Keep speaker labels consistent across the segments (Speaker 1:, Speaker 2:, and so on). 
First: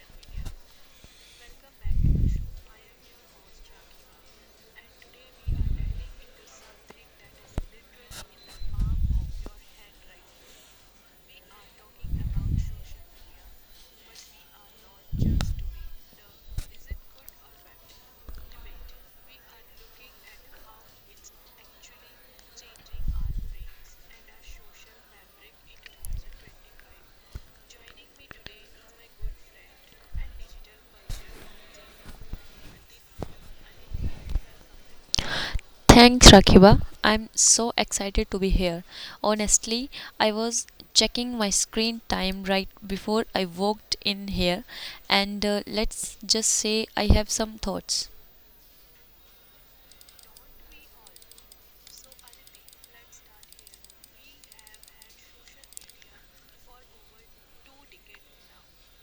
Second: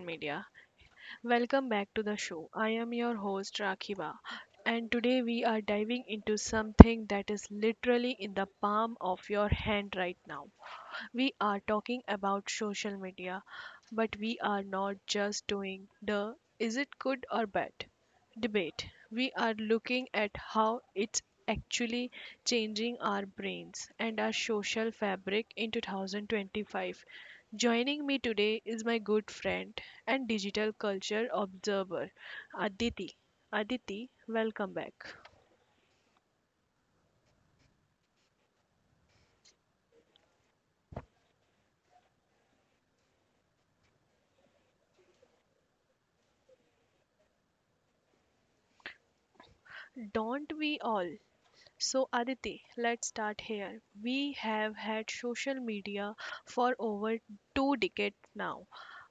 Speaker 1: media. Welcome back to the show. I am your host Rakhiba, and today we are diving into something that is literally in the palm of your hand right now. We are talking about social media, but we are not just doing the is it good or bad debate. We are looking at how it's actually changing our brains and our social fabric in 2025. Joining me today is my good friend and digital culture observer, Aditi. Aditi, welcome back.
Speaker 2: Thanks, Rakiba. I'm so excited to be here. Honestly, I was checking my screen time right before I walked in here, and let's just say I have some thoughts.
Speaker 1: Don't we all? So, Aditi, let's start here. We have had social media for over two decades now.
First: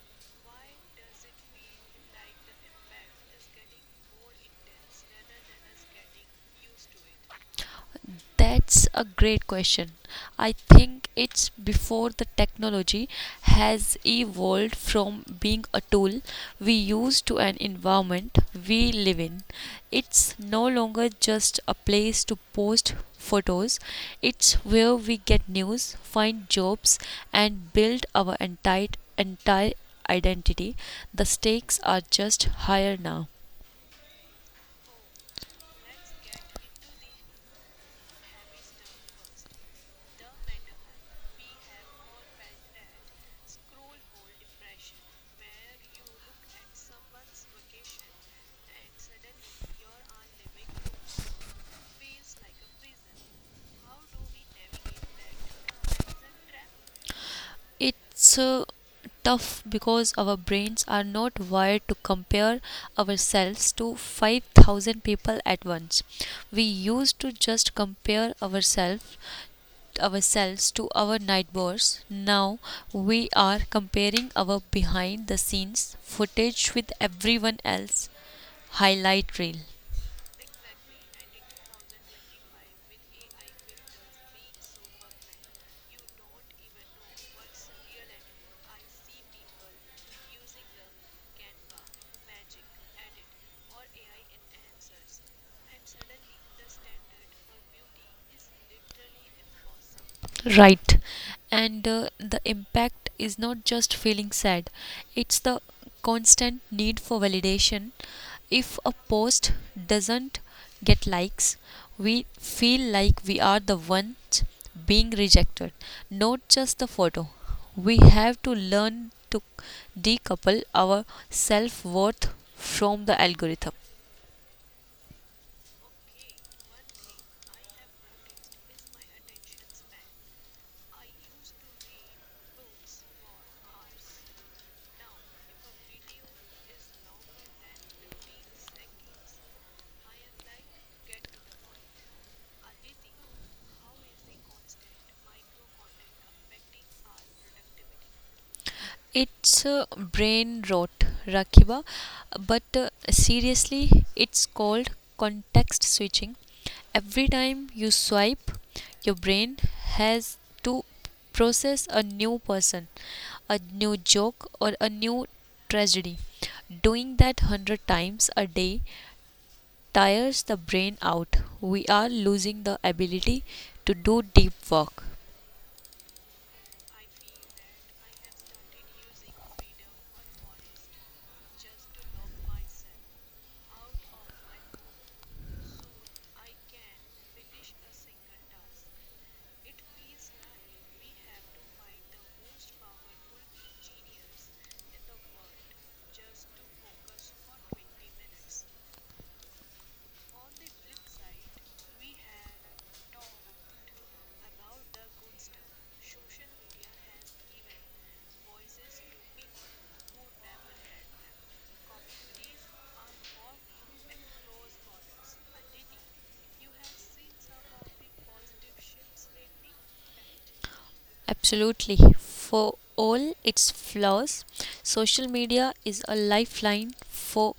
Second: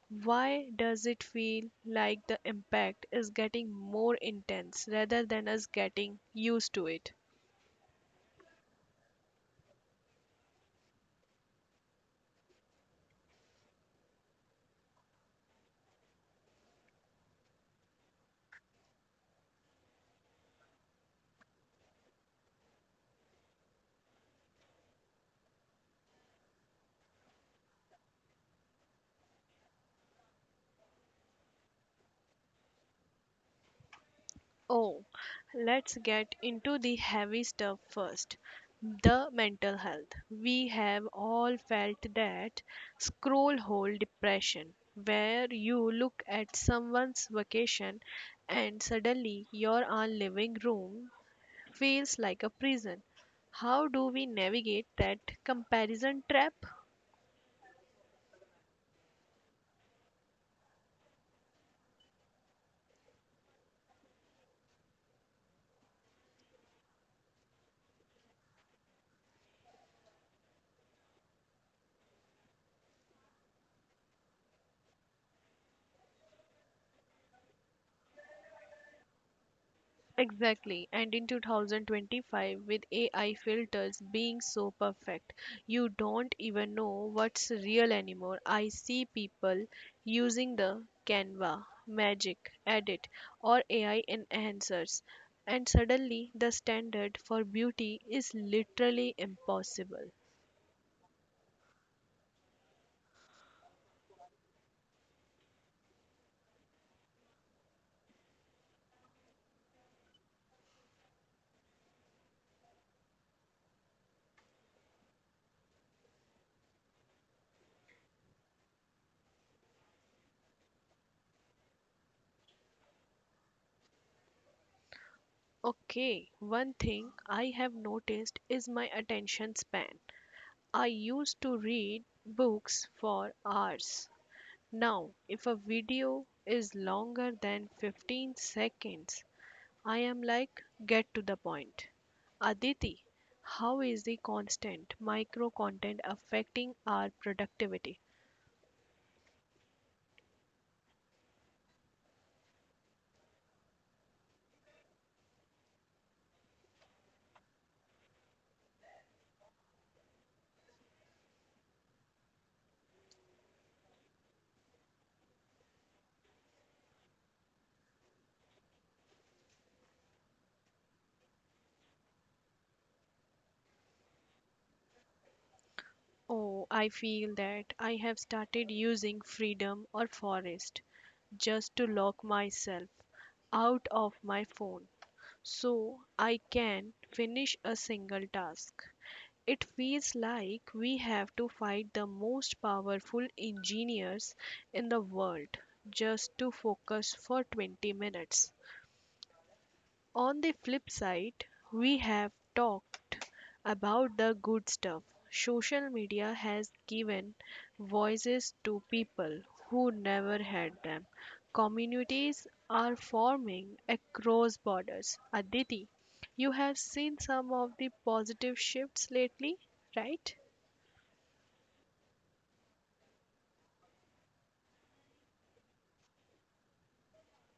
Speaker 1: Why does it feel like the impact is getting more intense rather than us getting used to it?
Speaker 2: That's a great question. I think it's before the technology has evolved from being a tool we use to an environment we live in. It's no longer just a place to post photos, it's where we get news, find jobs, and build our entire identity. The stakes are just higher now.
Speaker 1: Oh, let's get into the heavy stuff first. The mental health. We have all felt that scroll hole depression, where you look at someone's vacation and suddenly your own living room feels like a prison. How do we navigate that comparison trap?
Speaker 2: It's tough because our brains are not wired to compare ourselves to 5,000 people at once. We used to just compare ourselves to our neighbors. Now we are comparing our behind the scenes footage with everyone else highlight reel.
Speaker 1: Exactly, and in 2025, with AI filters being so perfect, you don't even know what's real anymore. I see people using the Canva, Magic, Edit, or AI enhancers, and suddenly the standard for beauty is literally impossible.
Speaker 2: Right. And the impact is not just feeling sad, it's the constant need for validation. If a post doesn't get likes, we feel like we are the ones being rejected, not just the photo. We have to learn to decouple our self worth from the algorithm.
Speaker 1: Okay, one thing I have noticed is my attention span. I used to read books for hours. Now, if a video is longer than 15 seconds, I am like, get to the point. Aditi, how is the constant micro content affecting our productivity?
Speaker 2: It's brain rot, Rakiba, but seriously, it's called context switching. Every time you swipe, your brain has to process a new person, a new joke, or a new tragedy. Doing that 100 times a day tires the brain out. We are losing the ability to do deep work.
Speaker 1: Oh, I feel that. I have started using freedom or forest just to lock myself out of my phone so I can finish a single task. It feels like we have to fight the most powerful engineers in the world just to focus for 20 minutes. On the flip side, we have talked about the good stuff. Social media has given voices to people who never had them. Communities are forming across borders. Aditi, you have seen some of the positive shifts lately, right?
Speaker 2: Absolutely. For all its flaws, social media is a lifeline for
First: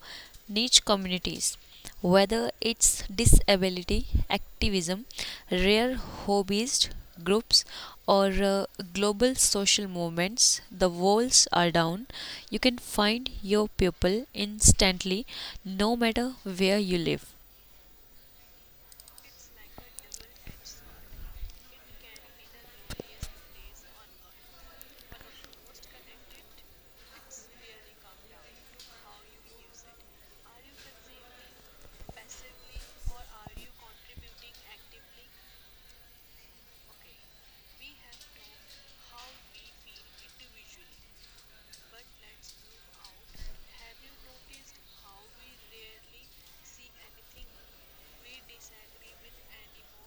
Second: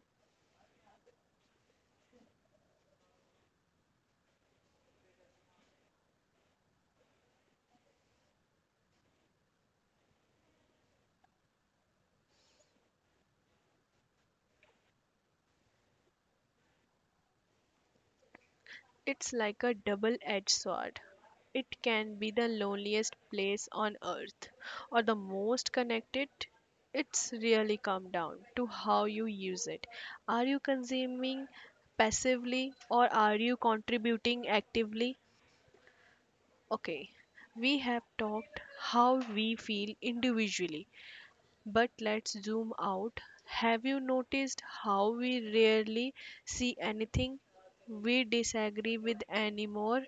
Speaker 2: niche communities. Whether it's disability, activism, rare hobbyist groups, or global social movements, the walls are down. You can find your people instantly no matter where you live.
Speaker 1: It's like a double edged sword. It can be the loneliest place on earth or the most connected. It's really come down to how you use it. Are you consuming passively or are you contributing actively? Okay, we have talked how we feel individually, but let's zoom out. Have you noticed how we rarely see anything we disagree with anymore?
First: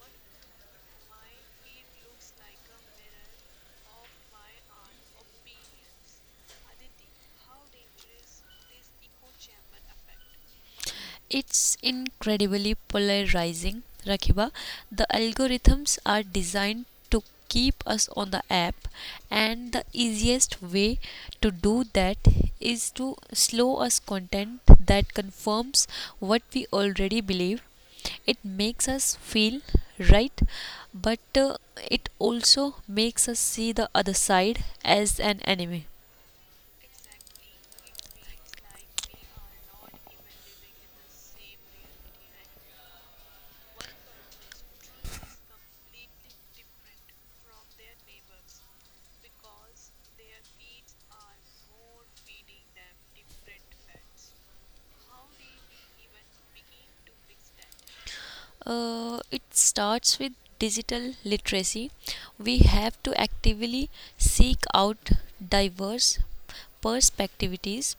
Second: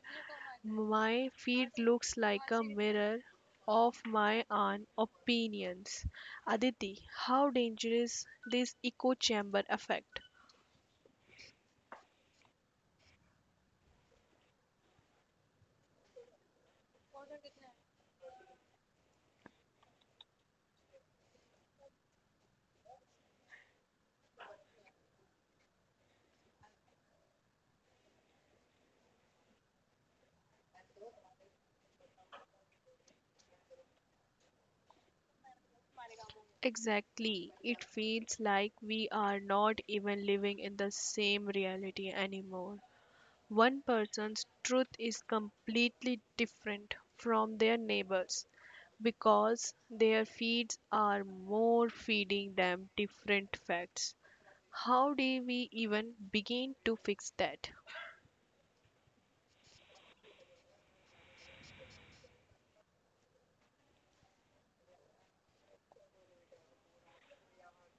Speaker 1: My feed looks like a mirror of my own opinions. Aditi, how dangerous this echo chamber effect?
Speaker 2: It's incredibly polarizing, Rakiba. The algorithms are designed to keep us on the app, and the easiest way to do that is to slow us content that confirms what we already believe. It makes us feel right, but it also makes us see the other side as an enemy.
Speaker 1: Exactly. It feels like we are not even living in the same reality anymore. One person's truth is completely different from their neighbor's because their feeds are more feeding them different facts. How do we even begin to fix that?
Speaker 2: It starts with digital literacy. We have to actively seek out diverse perspectives.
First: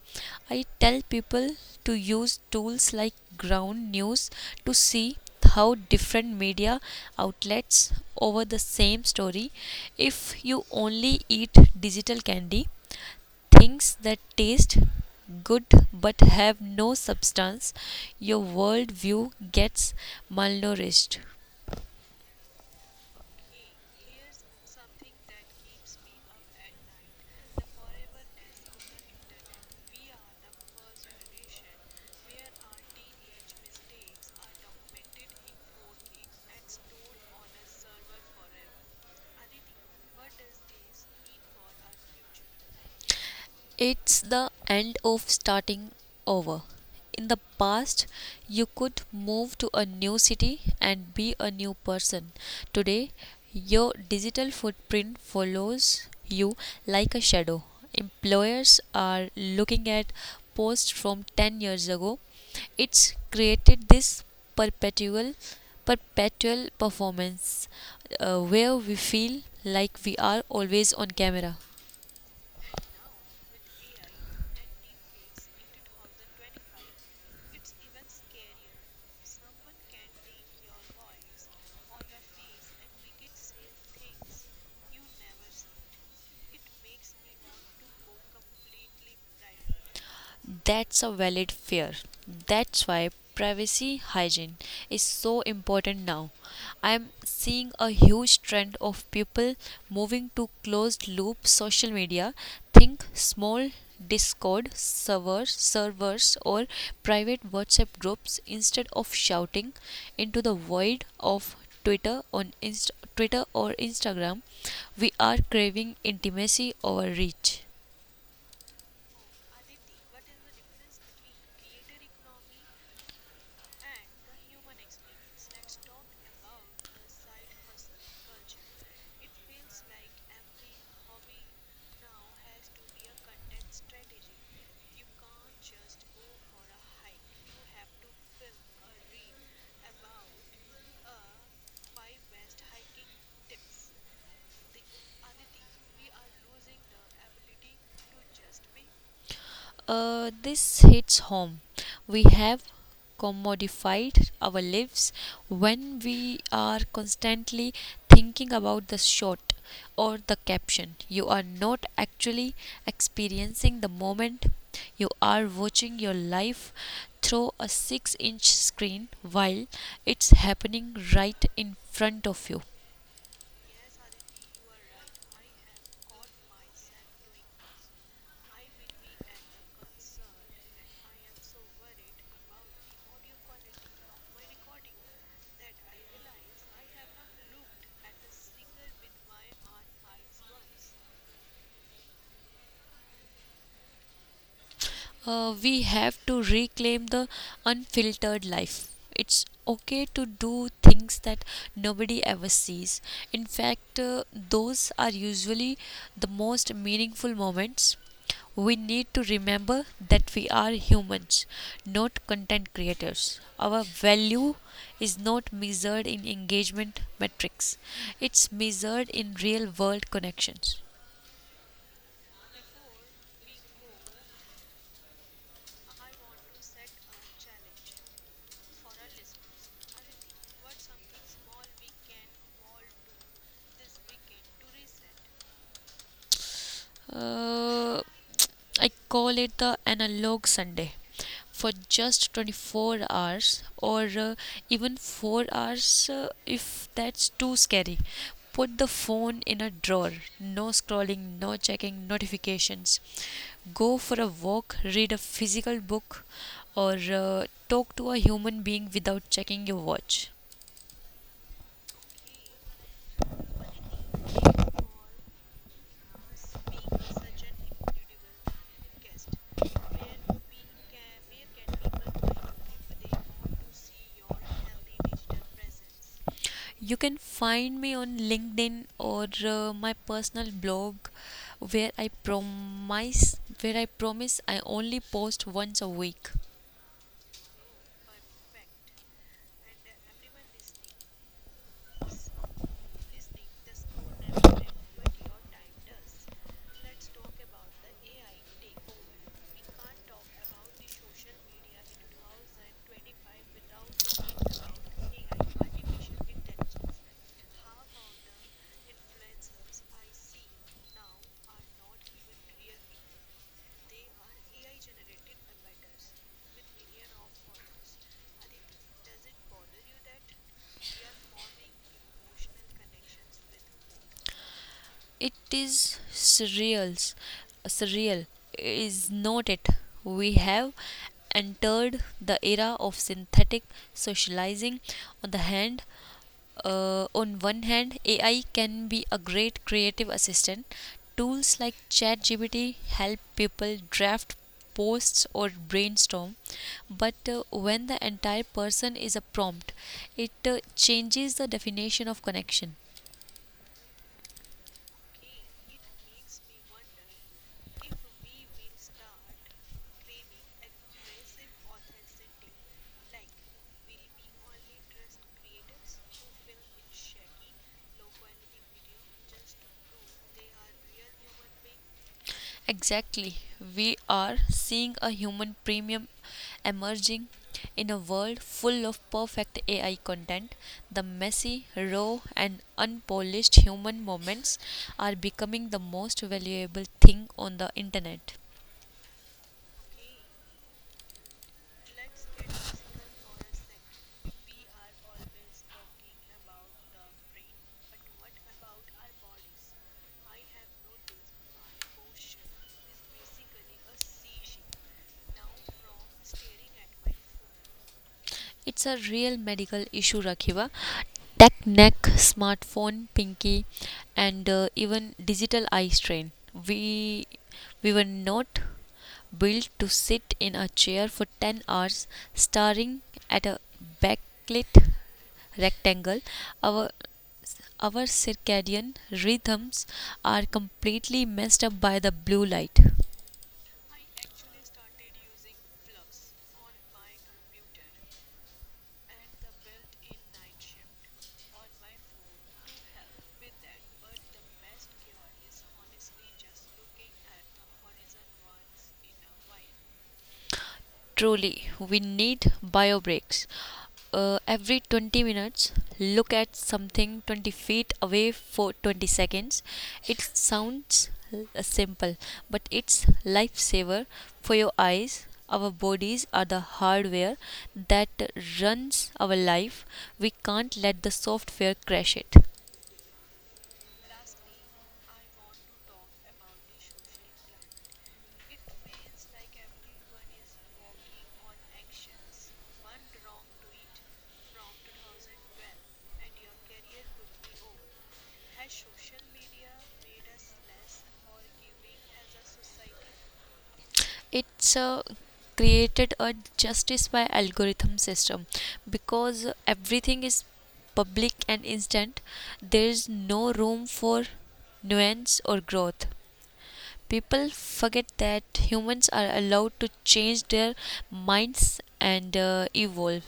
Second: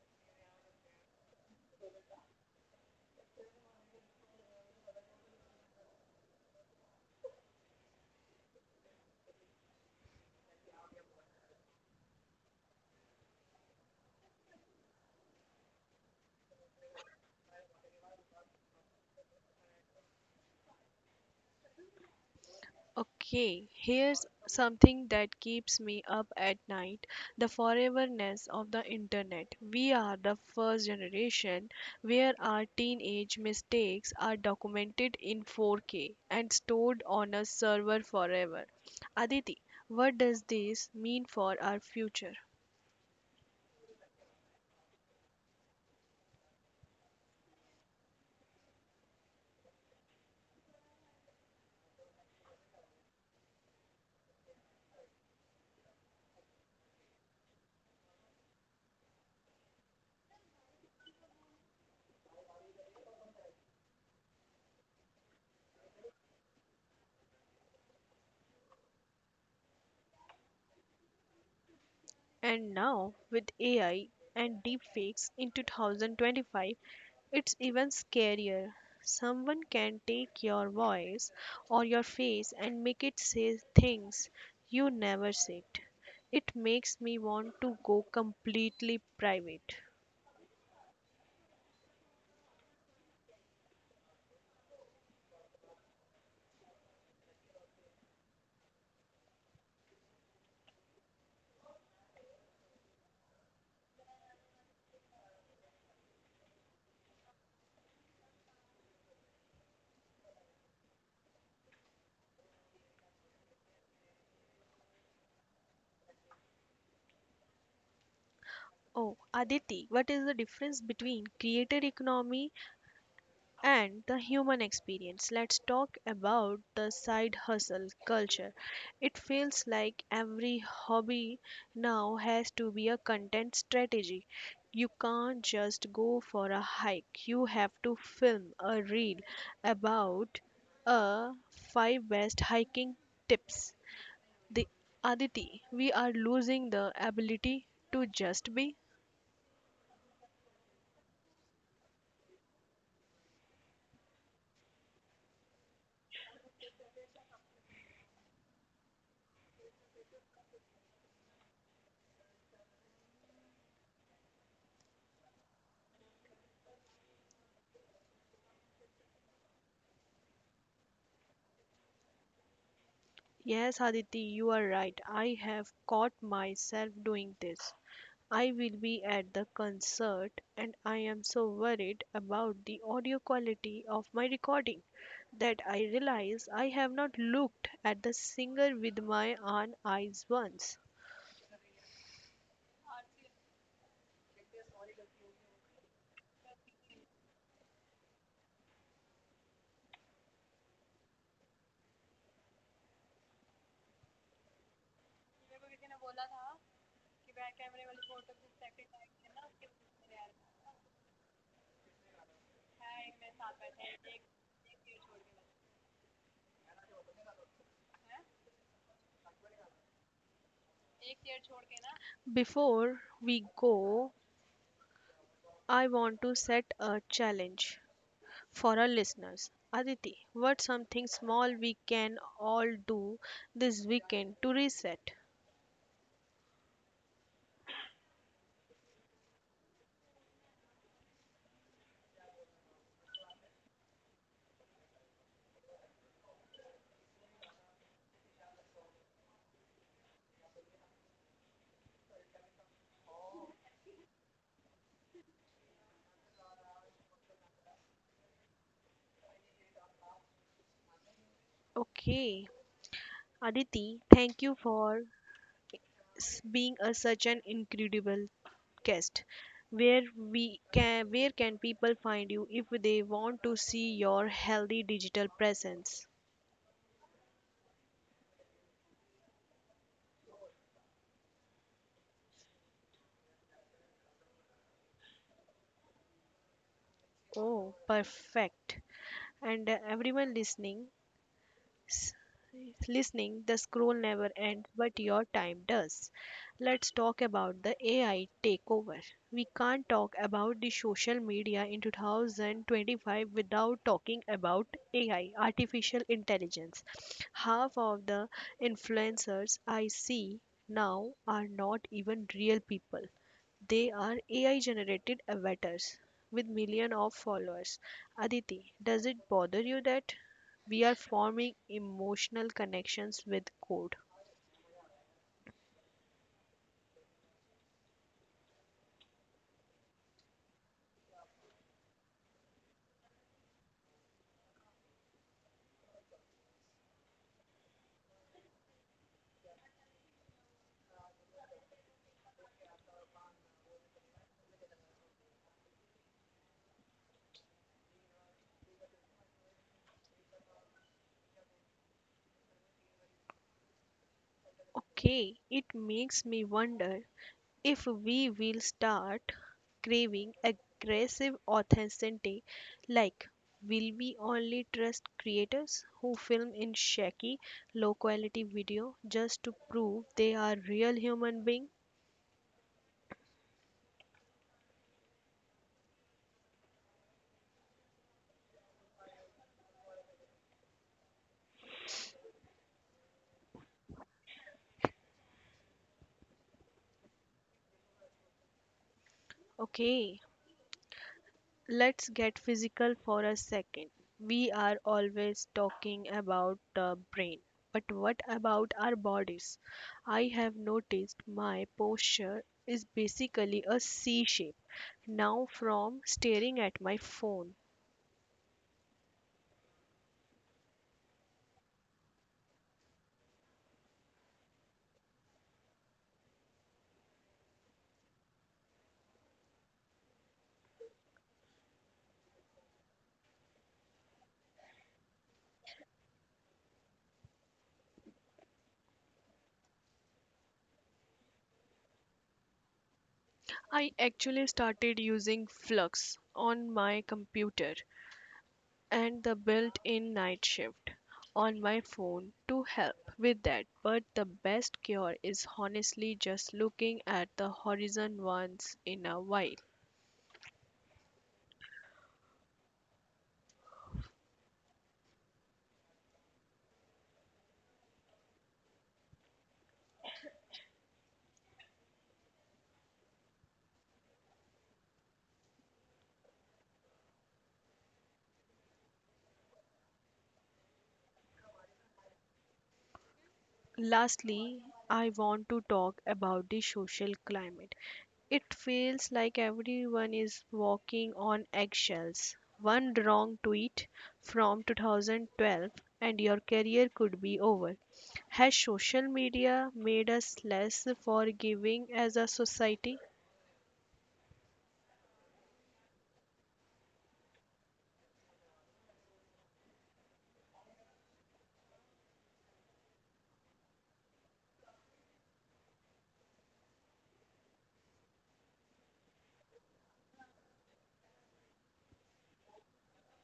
Speaker 2: I tell people to use tools like ground news to see how different media outlets over the same story. If you only eat digital candy, things that taste good but have no substance, your worldview gets malnourished.
Speaker 1: Okay, here's something that keeps me up at night, the foreverness of the internet. We are the first generation where our teenage mistakes are documented in 4K and stored on a server forever. Aditi, what does this mean for our future?
Speaker 2: It's the end of starting over. In the past, you could move to a new city and be a new person. Today, your digital footprint follows you like a shadow. Employers are looking at posts from 10 years ago. It's created this perpetual perpetual performance where we feel like we are always on camera.
Speaker 1: And now, with AI and deepfakes in 2025, it's even scarier. Someone can take your voice or your face and make it say things you never said. It makes me want to go completely private.
Speaker 2: That's a valid fear. That's why privacy hygiene is so important now. I'm seeing a huge trend of people moving to closed loop social media. Think small Discord servers or private WhatsApp groups instead of shouting into the void of Twitter or Instagram. We are craving intimacy over reach.
Speaker 1: Oh, Aditi, what is the difference between creator economy and the human experience. Let's talk about the side hustle culture. It feels like every hobby now has to be a content strategy. You can't just go for a hike, you have to film a reel about a five best hiking tips. The Aditi, we are losing the ability to just be.
Speaker 2: This hits home. We have commodified our lives when we are constantly thinking about the shot or the caption. You are not actually experiencing the moment. You are watching your life through a 6-inch screen while it's happening right in front of you.
Speaker 1: Yes, Aditi, you are right. I have caught myself doing this. I will be at the concert and I am so worried about the audio quality of my recording that I realize I have not looked at the singer with my own eyes once.
Speaker 2: We have to reclaim the unfiltered life. It's okay to do things that nobody ever sees. In fact, those are usually the most meaningful moments. We need to remember that we are humans, not content creators. Our value is not measured in engagement metrics, it's measured in real world connections.
Speaker 1: Before we go, I want to set a challenge for our listeners. Aditi, what's something small we can all do this weekend to reset?
Speaker 2: Uh, I call it the analog Sunday. For just 24 hours, or even 4 hours if that's too scary, put the phone in a drawer. No scrolling, no checking notifications. Go for a walk, read a physical book, or talk to a human being without checking your watch.
Speaker 1: Okay, Aditi, thank you for such an incredible guest. Where can people find you if they want to see your healthy digital presence?
Speaker 2: You can find me on LinkedIn or my personal blog where I promise I only post once a week.
Speaker 1: Oh, perfect! And everyone listening, s- the scroll never ends, but your time does. Let's talk about the AI takeover. We can't talk about the social media in 2025 without talking about AI, artificial intelligence. Half of the influencers I see now are not even real people. They are AI generated avatars with millions of followers. Aditi, does it bother you that we are forming emotional connections with code.
Speaker 2: It is surreal. Surreal is not it. We have entered the era of synthetic socializing on the hand on one hand, AI can be a great creative assistant. Tools like ChatGPT help people draft posts or brainstorm, but when the entire person is a prompt, it changes the definition of connection.
Speaker 1: Okay, it makes me wonder if we will start craving aggressive authenticity. Like, will we only trust creators who film in shaky, low quality video just to prove they are real human being?
Speaker 2: Exactly. We are seeing a human premium emerging in a world full of perfect AI content. The messy, raw, and unpolished human moments are becoming the most valuable thing on the internet.
Speaker 1: Okay. Let's get physical for a second. We are always talking about the brain, but what about our bodies? I have noticed my posture is basically a C shape now, from staring at my phone.
Speaker 2: It's a real medical issue, Rakhiva. Tech neck, smartphone, pinky, and even digital eye strain. We we were not built to sit in a chair for 10 hours staring at a backlit rectangle. Our our circadian rhythms are completely messed up by the blue light.
Speaker 1: I actually started using Flux on my computer and the built-in night shift on my phone to help with that. But the best cure is honestly just looking at the horizon once in a while.
Speaker 2: Truly, we need bio breaks. Every 20 minutes, look at something 20 feet away for 20 seconds. It sounds simple, but it's lifesaver for your eyes. Our bodies are the hardware that runs our life. We can't let the software crash it.
Speaker 1: Lastly, I want to talk about the social climate. It feels like everyone is walking on eggshells. One wrong tweet from 2012 and your career could be over. Has social media made us less forgiving as a society?
Speaker 2: It's created a justice by algorithm system, because everything is public and instant there is no room for nuance or growth. People forget that humans are allowed to change their minds and evolve.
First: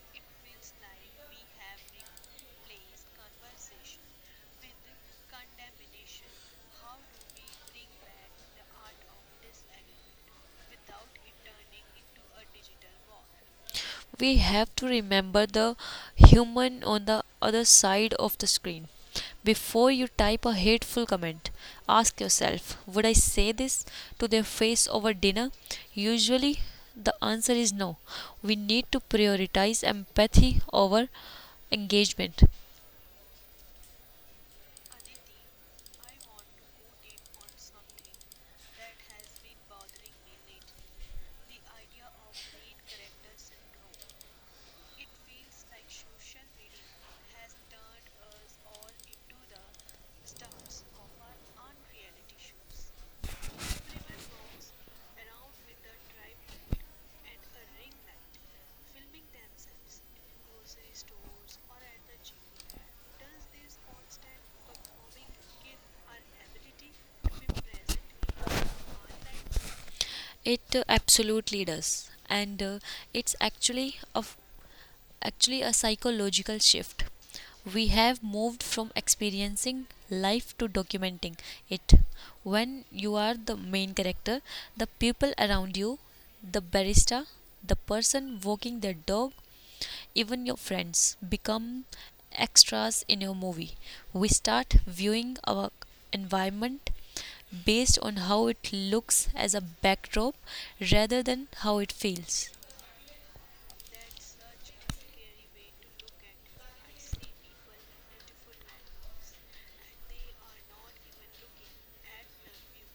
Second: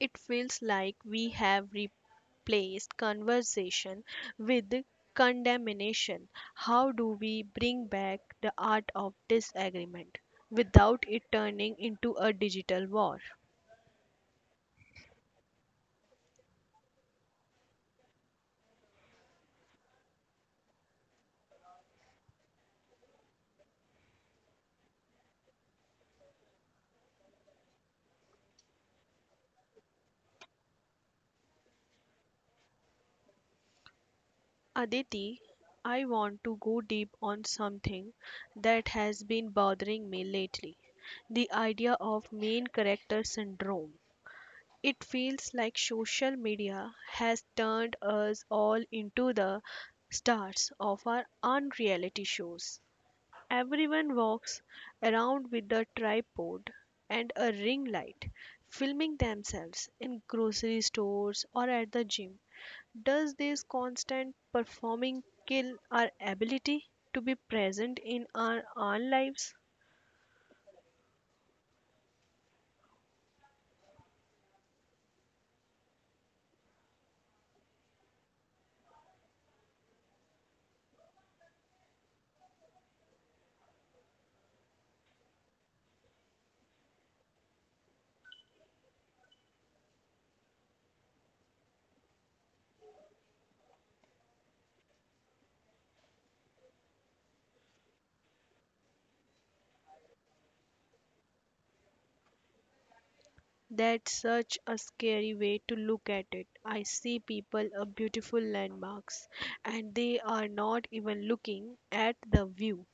Speaker 1: It feels like we have replaced conversation with condemnation. How do we bring back the art of disagreement without it turning into a digital war?
Speaker 2: We have to remember the human on the other side of the screen. Before you type a hateful comment, ask yourself, would I say this to their face over dinner? Usually, the answer is no. We need to prioritize empathy over engagement.
Speaker 1: Aditi, I want to go deep on something that has been bothering me lately, the idea of main character syndrome. It feels like social media has turned us all into the stars of our own reality shows. Everyone walks around with a tripod and a ring light, filming themselves in grocery stores or at the gym. Does this constant performing kill our ability to be present in our own lives?
Speaker 2: It absolutely does. And it's actually a psychological shift. We have moved from experiencing life to documenting it. When you are the main character, the people around you, the barista, the person walking their dog, even your friends become extras in your movie. We start viewing our environment based on how it looks as a backdrop rather than how it feels.
Speaker 1: That's such a scary way to look at it. I see people a beautiful landmarks and they are not even looking at the view.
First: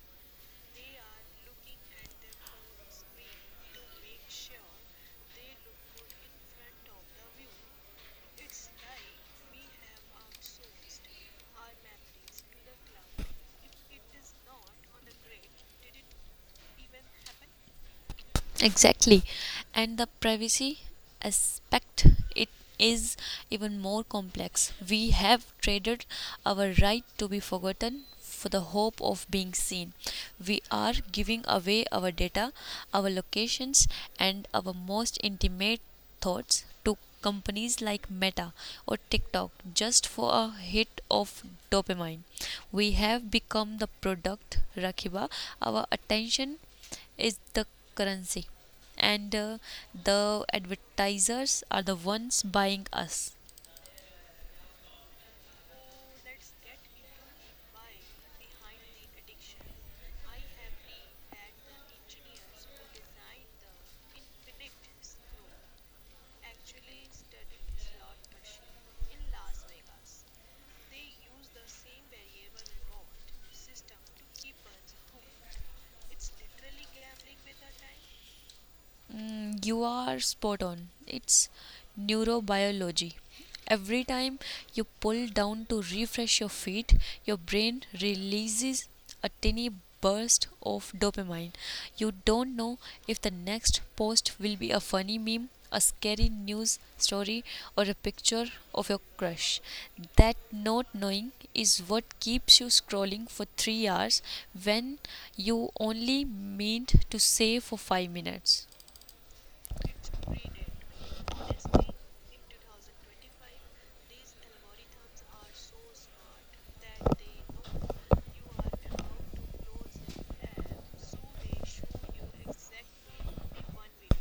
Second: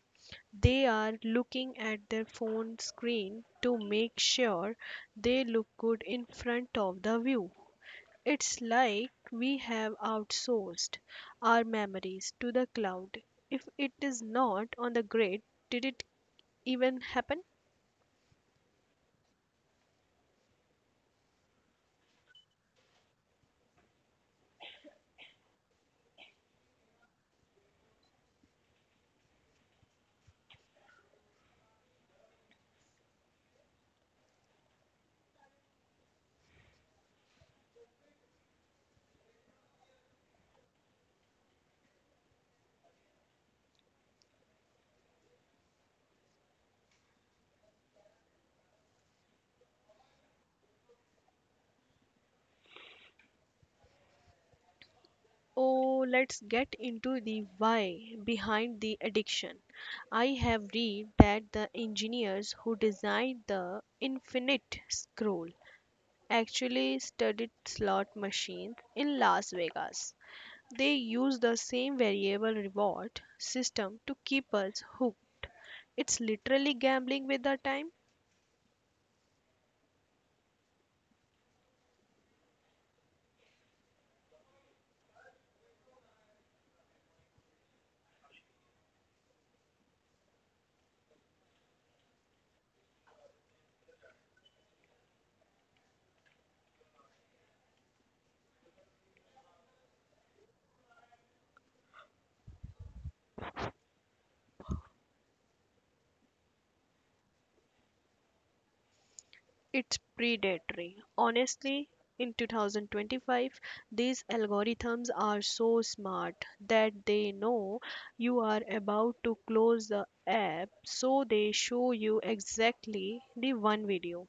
Speaker 1: They are looking at their phone screen to make sure they look good in front of the view. It's like we have outsourced our memories to the cloud. If it is not on the grid, did it even happen?
Speaker 2: Exactly. And the privacy aspect, it is even more complex. We have traded our right to be forgotten for the hope of being seen. We are giving away our data, our locations, and our most intimate thoughts to companies like Meta or TikTok just for a hit of dopamine. We have become the product, Rakiba, our attention is the currency, and the advertisers are the ones buying us.
Speaker 1: Oh, let's get into the why behind the addiction. I have read that the engineers who designed the Infinite Scroll actually studied slot machines in Las Vegas. They use the same variable reward system to keep us hooked. It's literally gambling with the time.
Speaker 2: Mm, you are spot on. It's neurobiology. Every time you pull down to refresh your feet, your brain releases a tiny burst of dopamine. You don't know if the next post will be a funny meme, a scary news story, or a picture of your crush. That not knowing is what keeps you scrolling for 3 hours when you only meant to say for 5 minutes.
Speaker 1: It's predatory. Honestly, in 2025, these algorithms are so smart that they know you are about to close the app, so they show you exactly the one video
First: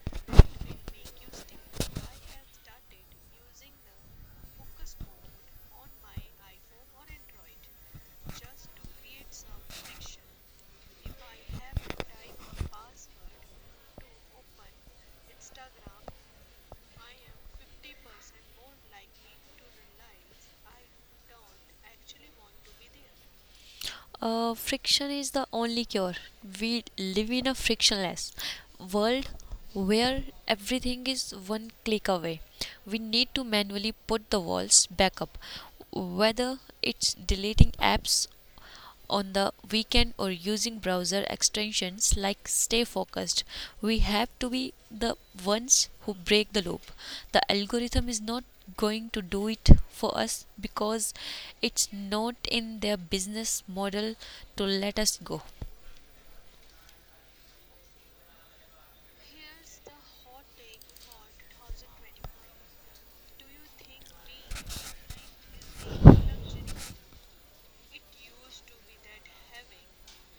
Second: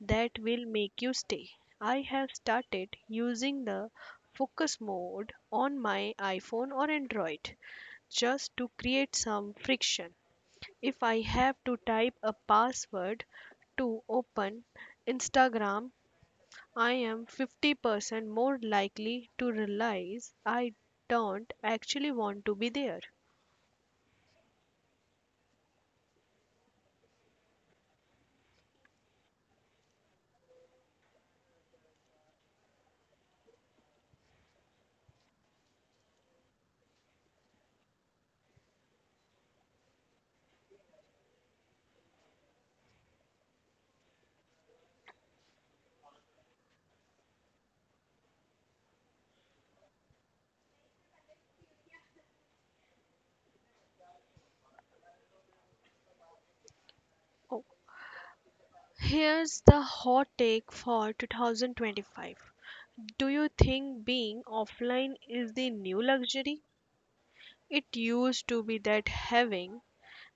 Speaker 1: that will make you stay. I have started using the focus mode on my iPhone or Android just to create some friction. If I have to type a password to open Instagram, I am 50% more likely to realize I don't actually want to be there.
Speaker 2: Friction is the only cure. We live in a frictionless world where everything is one click away. We need to manually put the walls back up, whether it's deleting apps on the weekend or using browser extensions like stay focused. We have to be the ones who break the loop. The algorithm is not going to do it for us because it's not in their business model to let us go.
Speaker 1: Oh, here's the hot take for 2025. Do you think being offline is the new luxury? It used to be that having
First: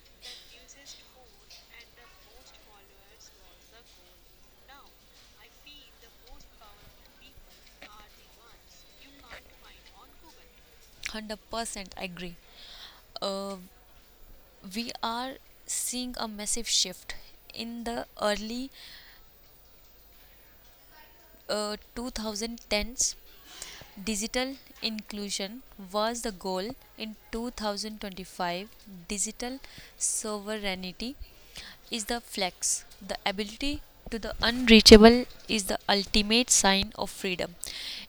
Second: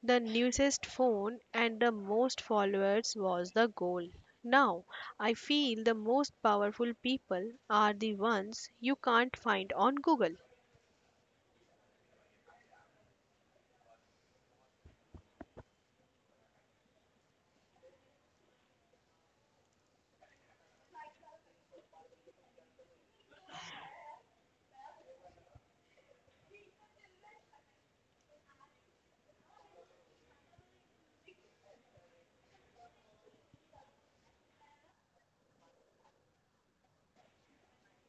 Speaker 1: the newest phone and the most followers was the goal. Now, I feel the most powerful people are the ones you can't find on Google.
Speaker 2: 100% agree. uh, we are seeing a massive shift. In the early 2010s, digital inclusion was the goal. In 2025, digital sovereignty is the flex. The ability to the unreachable is the ultimate sign of freedom.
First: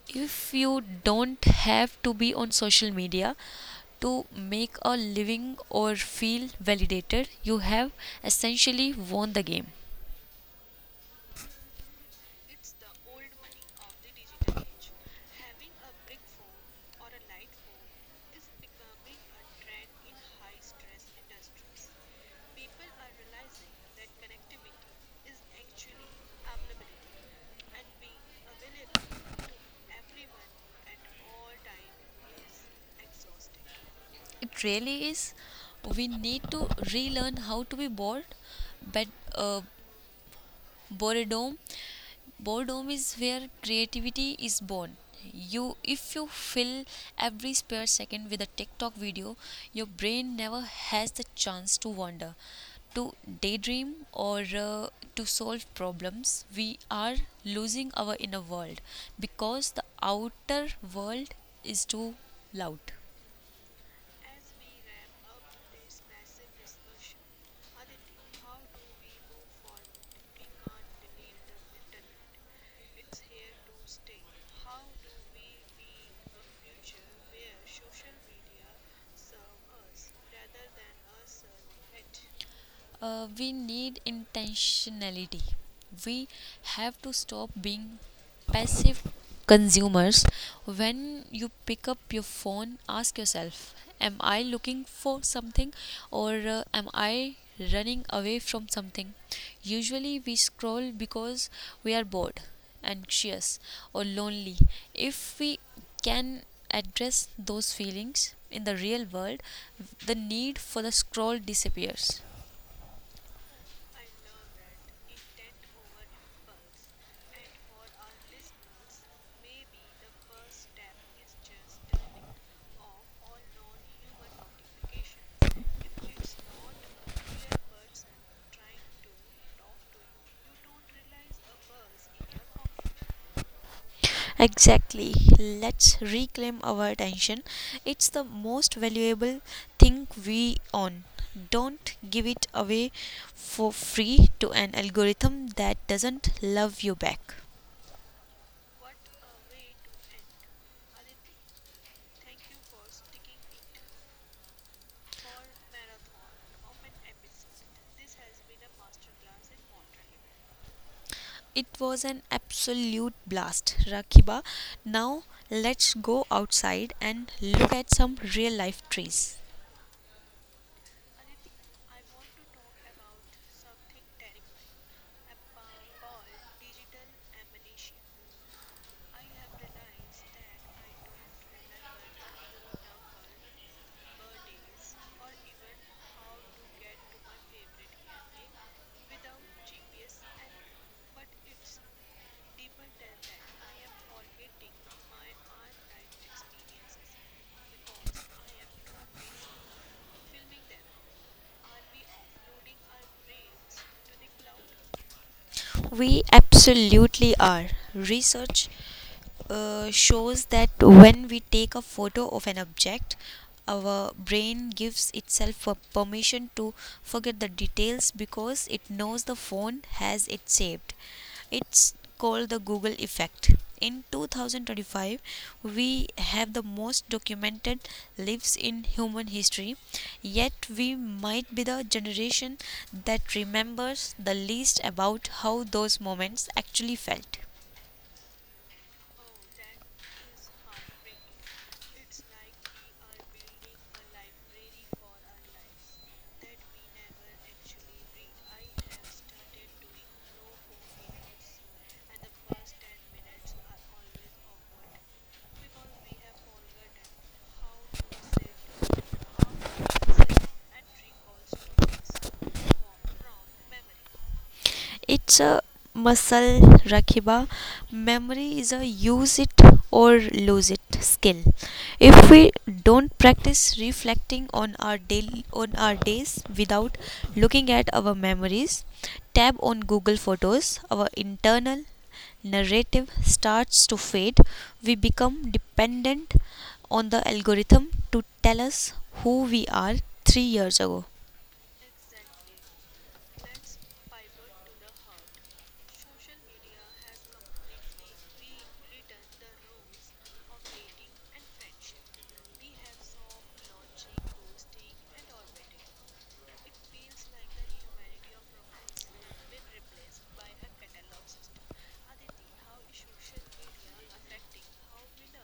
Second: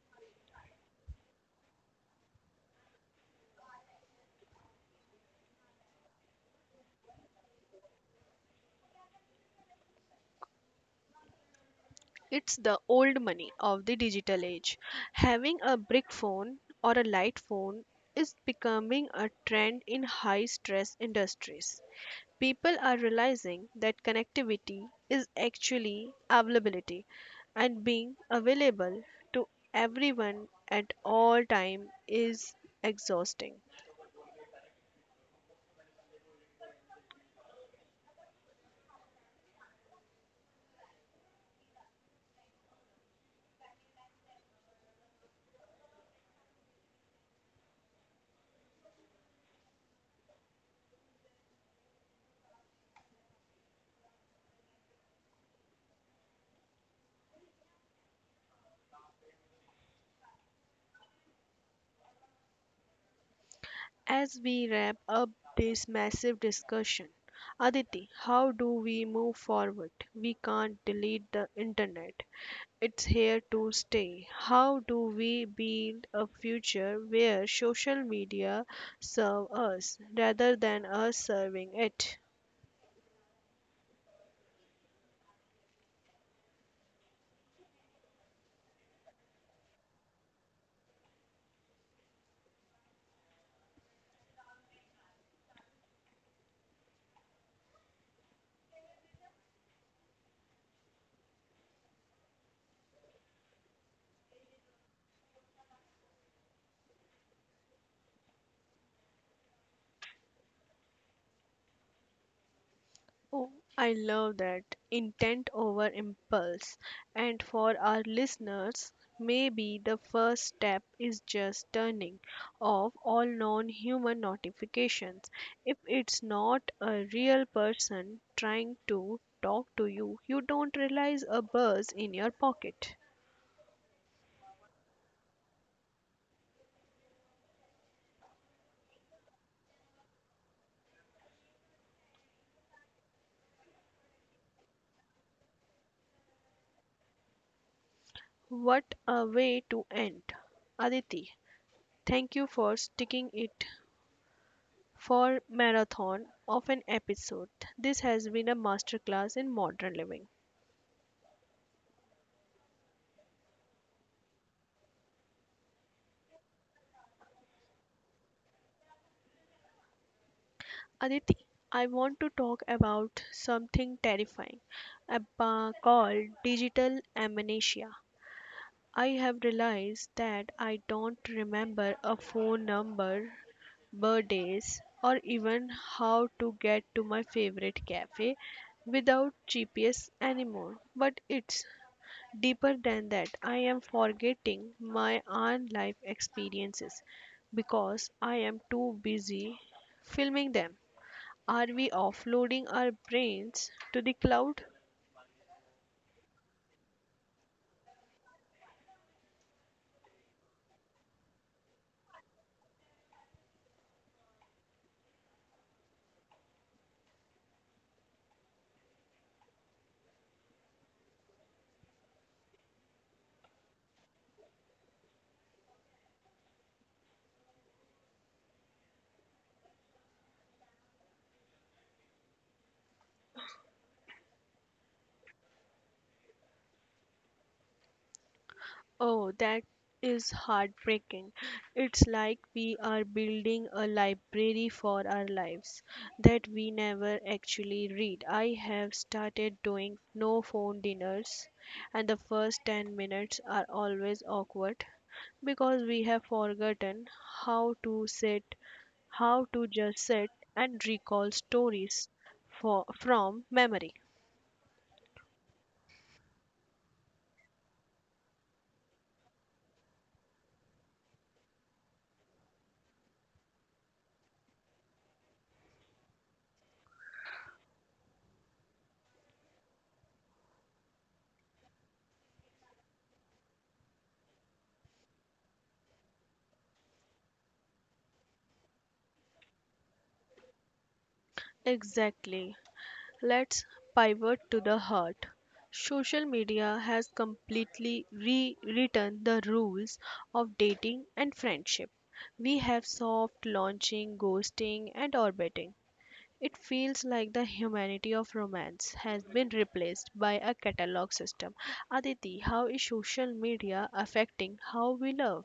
Speaker 2: If you don't have to be on social media to make a living or feel validated, you have essentially won the game.
Speaker 1: It's the old money of the digital age. Having a brick phone or a light phone is becoming a trend in high stress industries. People are realizing that connectivity is actually availability, and being available to everyone at all time is exhausting.
Speaker 2: It really is. We need to relearn how to be bored, but uh, boredom boredom is where creativity is born. You if you fill every spare second with a TikTok video, your brain never has the chance to wander, to daydream, or to solve problems. We are losing our inner world because the outer world is too loud.
Speaker 1: As we wrap up this massive discussion, Aditi, how do we move forward? We can't delete the internet. It's here to stay. How do we build a future where social media serve us rather than us serving it?
Speaker 2: We need intentionality. We have to stop being passive consumers. When you pick up your phone, ask yourself, am I looking for something, or am I running away from something? Usually, we scroll because we are bored, anxious, or lonely. If we can address those feelings in the real world, the need for the scroll disappears.
Speaker 1: Oh, I love that. Intent over impulse. And for our listeners, maybe the first step is just turning off all non human notifications. If it's not a real person trying to talk to you, you don't realize a buzz in your pocket.
Speaker 2: Exactly. Let's reclaim our attention. It's the most valuable thing we own. Don't give it away for free to an algorithm that doesn't love you back.
Speaker 1: What a way to end. Aditi, thank you for sticking it for marathon of an episode. This has been a masterclass in modern living.
Speaker 2: It was an absolute blast, Rakiba. Now let's go outside and look at some real life trees.
Speaker 1: Aditi, I want to talk about something terrifying called digital amnesia. I have realized that I don't remember a phone number, birthdays, or even how to get to my favorite cafe without GPS anymore. But it's deeper than that, I am forgetting my own life experiences because I am too busy filming them. Are we offloading our brains to the cloud?
Speaker 2: We absolutely are. Research shows that when we take a photo of an object, our brain gives itself a permission to forget the details because it knows the phone has it saved. It's called the Google effect. In 2025, we have the most documented lives in human history, yet we might be the generation that remembers the least about how those moments actually felt.
Speaker 1: Oh, that is heartbreaking. It's like we are building a library for our lives that we never actually read. I have started doing no phone dinners, and the first 10 minutes are always awkward because we have forgotten how to sit, how to just sit and recall stories from memory.
Speaker 2: It's a muscle, Rakiba. Memory is a use it or lose it skill. If we don't practice reflecting on our days without looking at our memories, tab on Google Photos, our internal narrative starts to fade. We become dependent on the algorithm to tell us who we are 3 years ago.
Speaker 1: Exactly. Let's pivot to the heart. Social media has completely rewritten the rules of dating and friendship. We have soft launching, ghosting, and orbiting. It feels like the humanity of romance has been replaced by a catalog system. Aditi, how is social media affecting how we love?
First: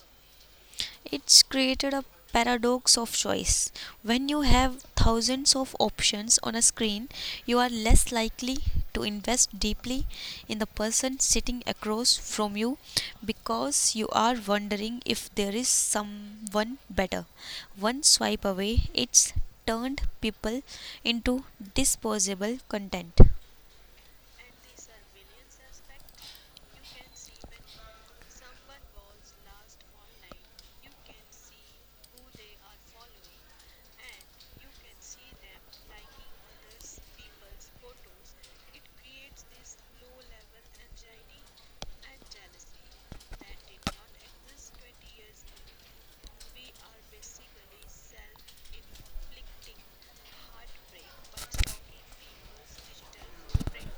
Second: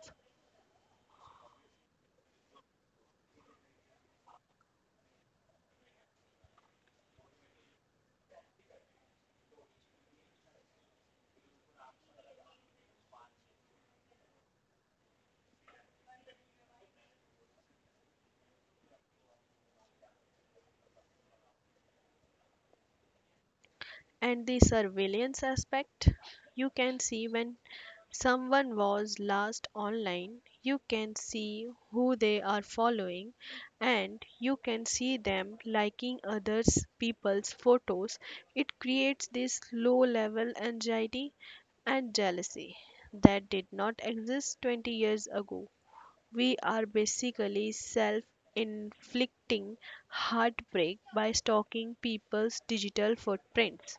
Speaker 2: It's created a paradox of choice. When you have thousands of options on a screen, you are less likely to invest deeply in the person sitting across from you because you are wondering if there is someone better. One swipe away, it's turned people into disposable content.
Speaker 1: And the surveillance aspect, you can see when someone was last online, you can see who they are following, and you can see them liking others people's photos. It creates this low level anxiety and jealousy that did not exist 20 years ago. We are basically self inflicting heartbreak by stalking people's digital footprints.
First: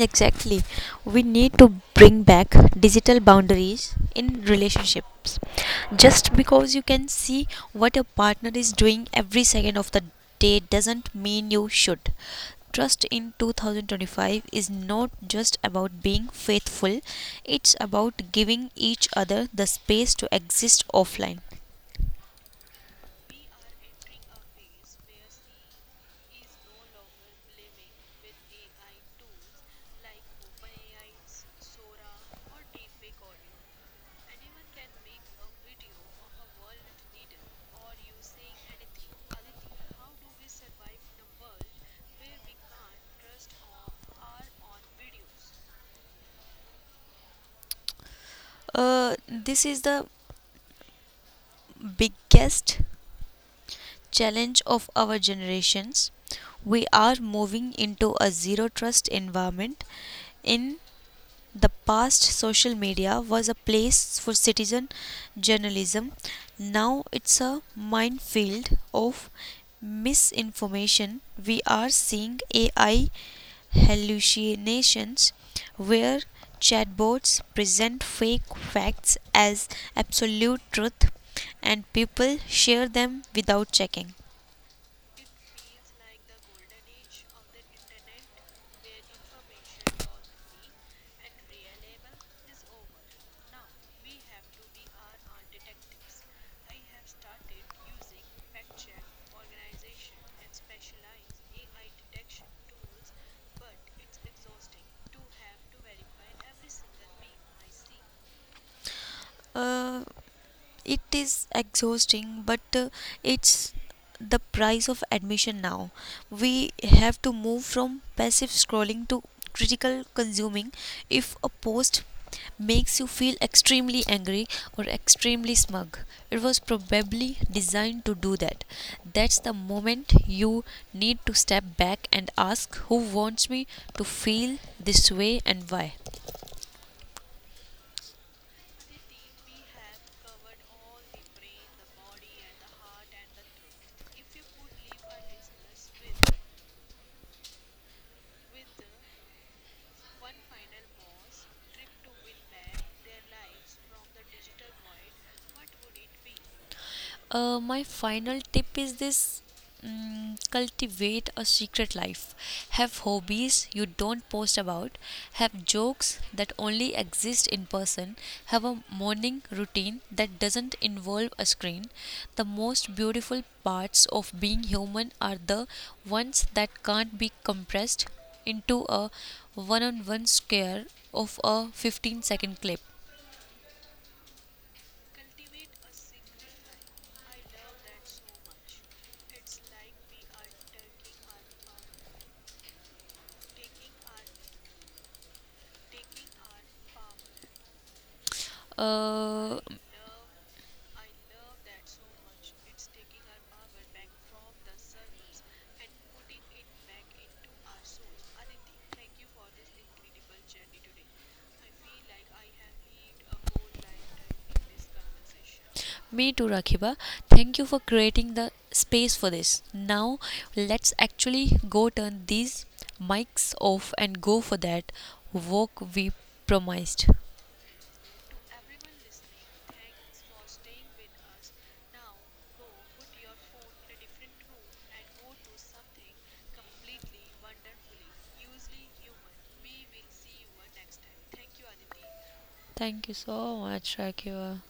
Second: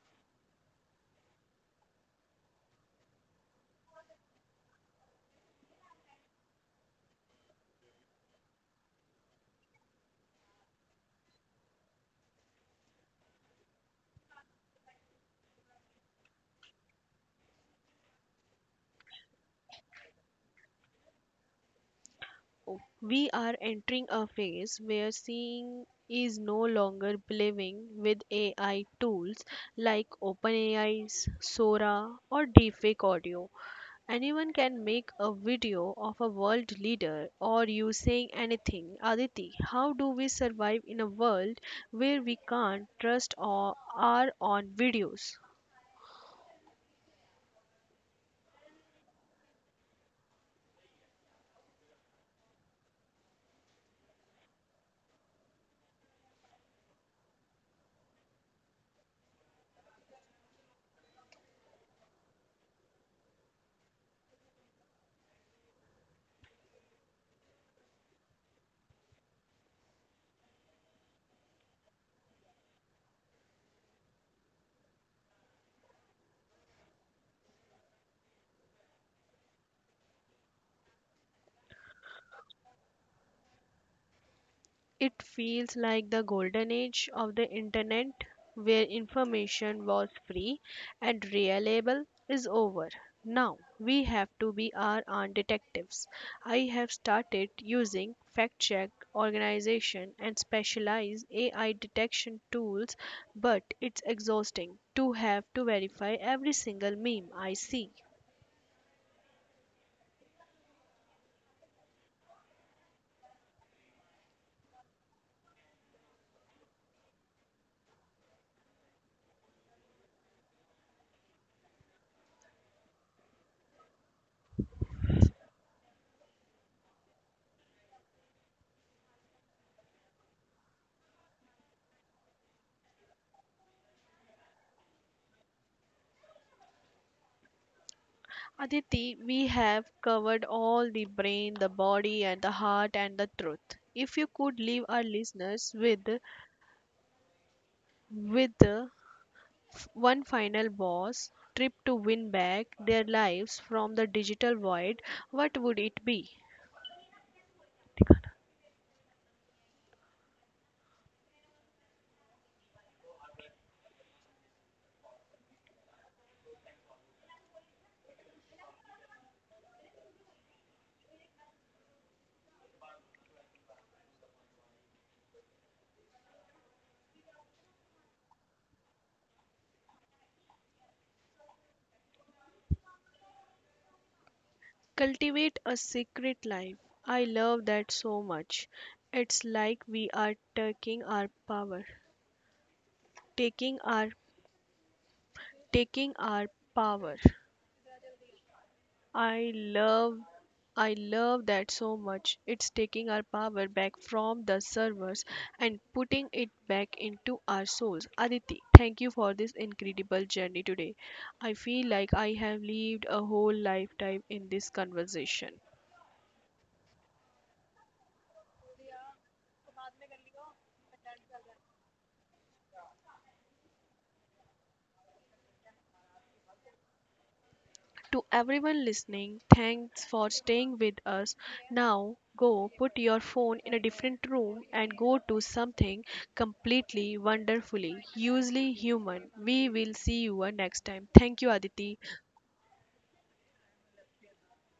Speaker 2: Exactly. We need to bring back digital boundaries in relationships. Just because you can see what your partner is doing every second of the day doesn't mean you should. Trust in 2025 is not just about being faithful, it's about giving each other the space to exist offline.
Speaker 1: Oh, we are entering a phase where seeing is no longer believing with AI tools like OpenAI's Sora or Deepfake Audio. Anyone can make a video of a world leader or you saying anything. Aditi, how do we survive in a world where we can't trust our own videos?
Speaker 2: Uh, this is the biggest challenge of our generations. We are moving into a zero trust environment. In the past, social media was a place for citizen journalism. Now it's a minefield of misinformation. We are seeing AI hallucinations where chatbots present fake facts as absolute truth and people share them without checking.
Speaker 1: It feels like the golden age of the internet where information was free and reliable is over. Now we have to be our own detectives. I have started using fact check organization and specialized AI detection tools, but it's exhausting to have to verify every single meme I see.
Speaker 2: Uh, it is exhausting, but it's the price of admission now. We have to move from passive scrolling to critical consuming. If a post makes you feel extremely angry or extremely smug, it was probably designed to do that. That's the moment you need to step back and ask, who wants me to feel this way and why.
Speaker 1: Aditi, we have covered all the brain, the body, and the heart, and the truth. If you could leave our listeners with with uh, one final boss trip to win back their lives from the digital void, what would it be?
Speaker 2: My final tip is this, cultivate a secret life. Have hobbies you don't post about, have jokes that only exist in person, have a morning routine that doesn't involve a screen. The most beautiful parts of being human are the ones that can't be compressed into a one on one scare of a 15-second clip.
Speaker 1: Cultivate a secret life. I love that so much. It's like we are taking our power, taking our taking our power. I
Speaker 2: Uh,
Speaker 1: love I love that so much. It's taking our power back from the servers and putting it back into our souls. Aditi, thank you for this incredible journey today. I feel like I have lived a whole lifetime in this conversation.
Speaker 2: Me too, Rakiba. Thank you for creating the space for this. Now, let's actually go turn these mics off and go for that work we promised.
Speaker 1: To everyone listening, thanks for staying with us. Now, go put your phone in a different room and go to something completely wonderfully, usually human. We will see you next time. Thank you, Aditi.
Speaker 2: Thank you so much, Rakiba.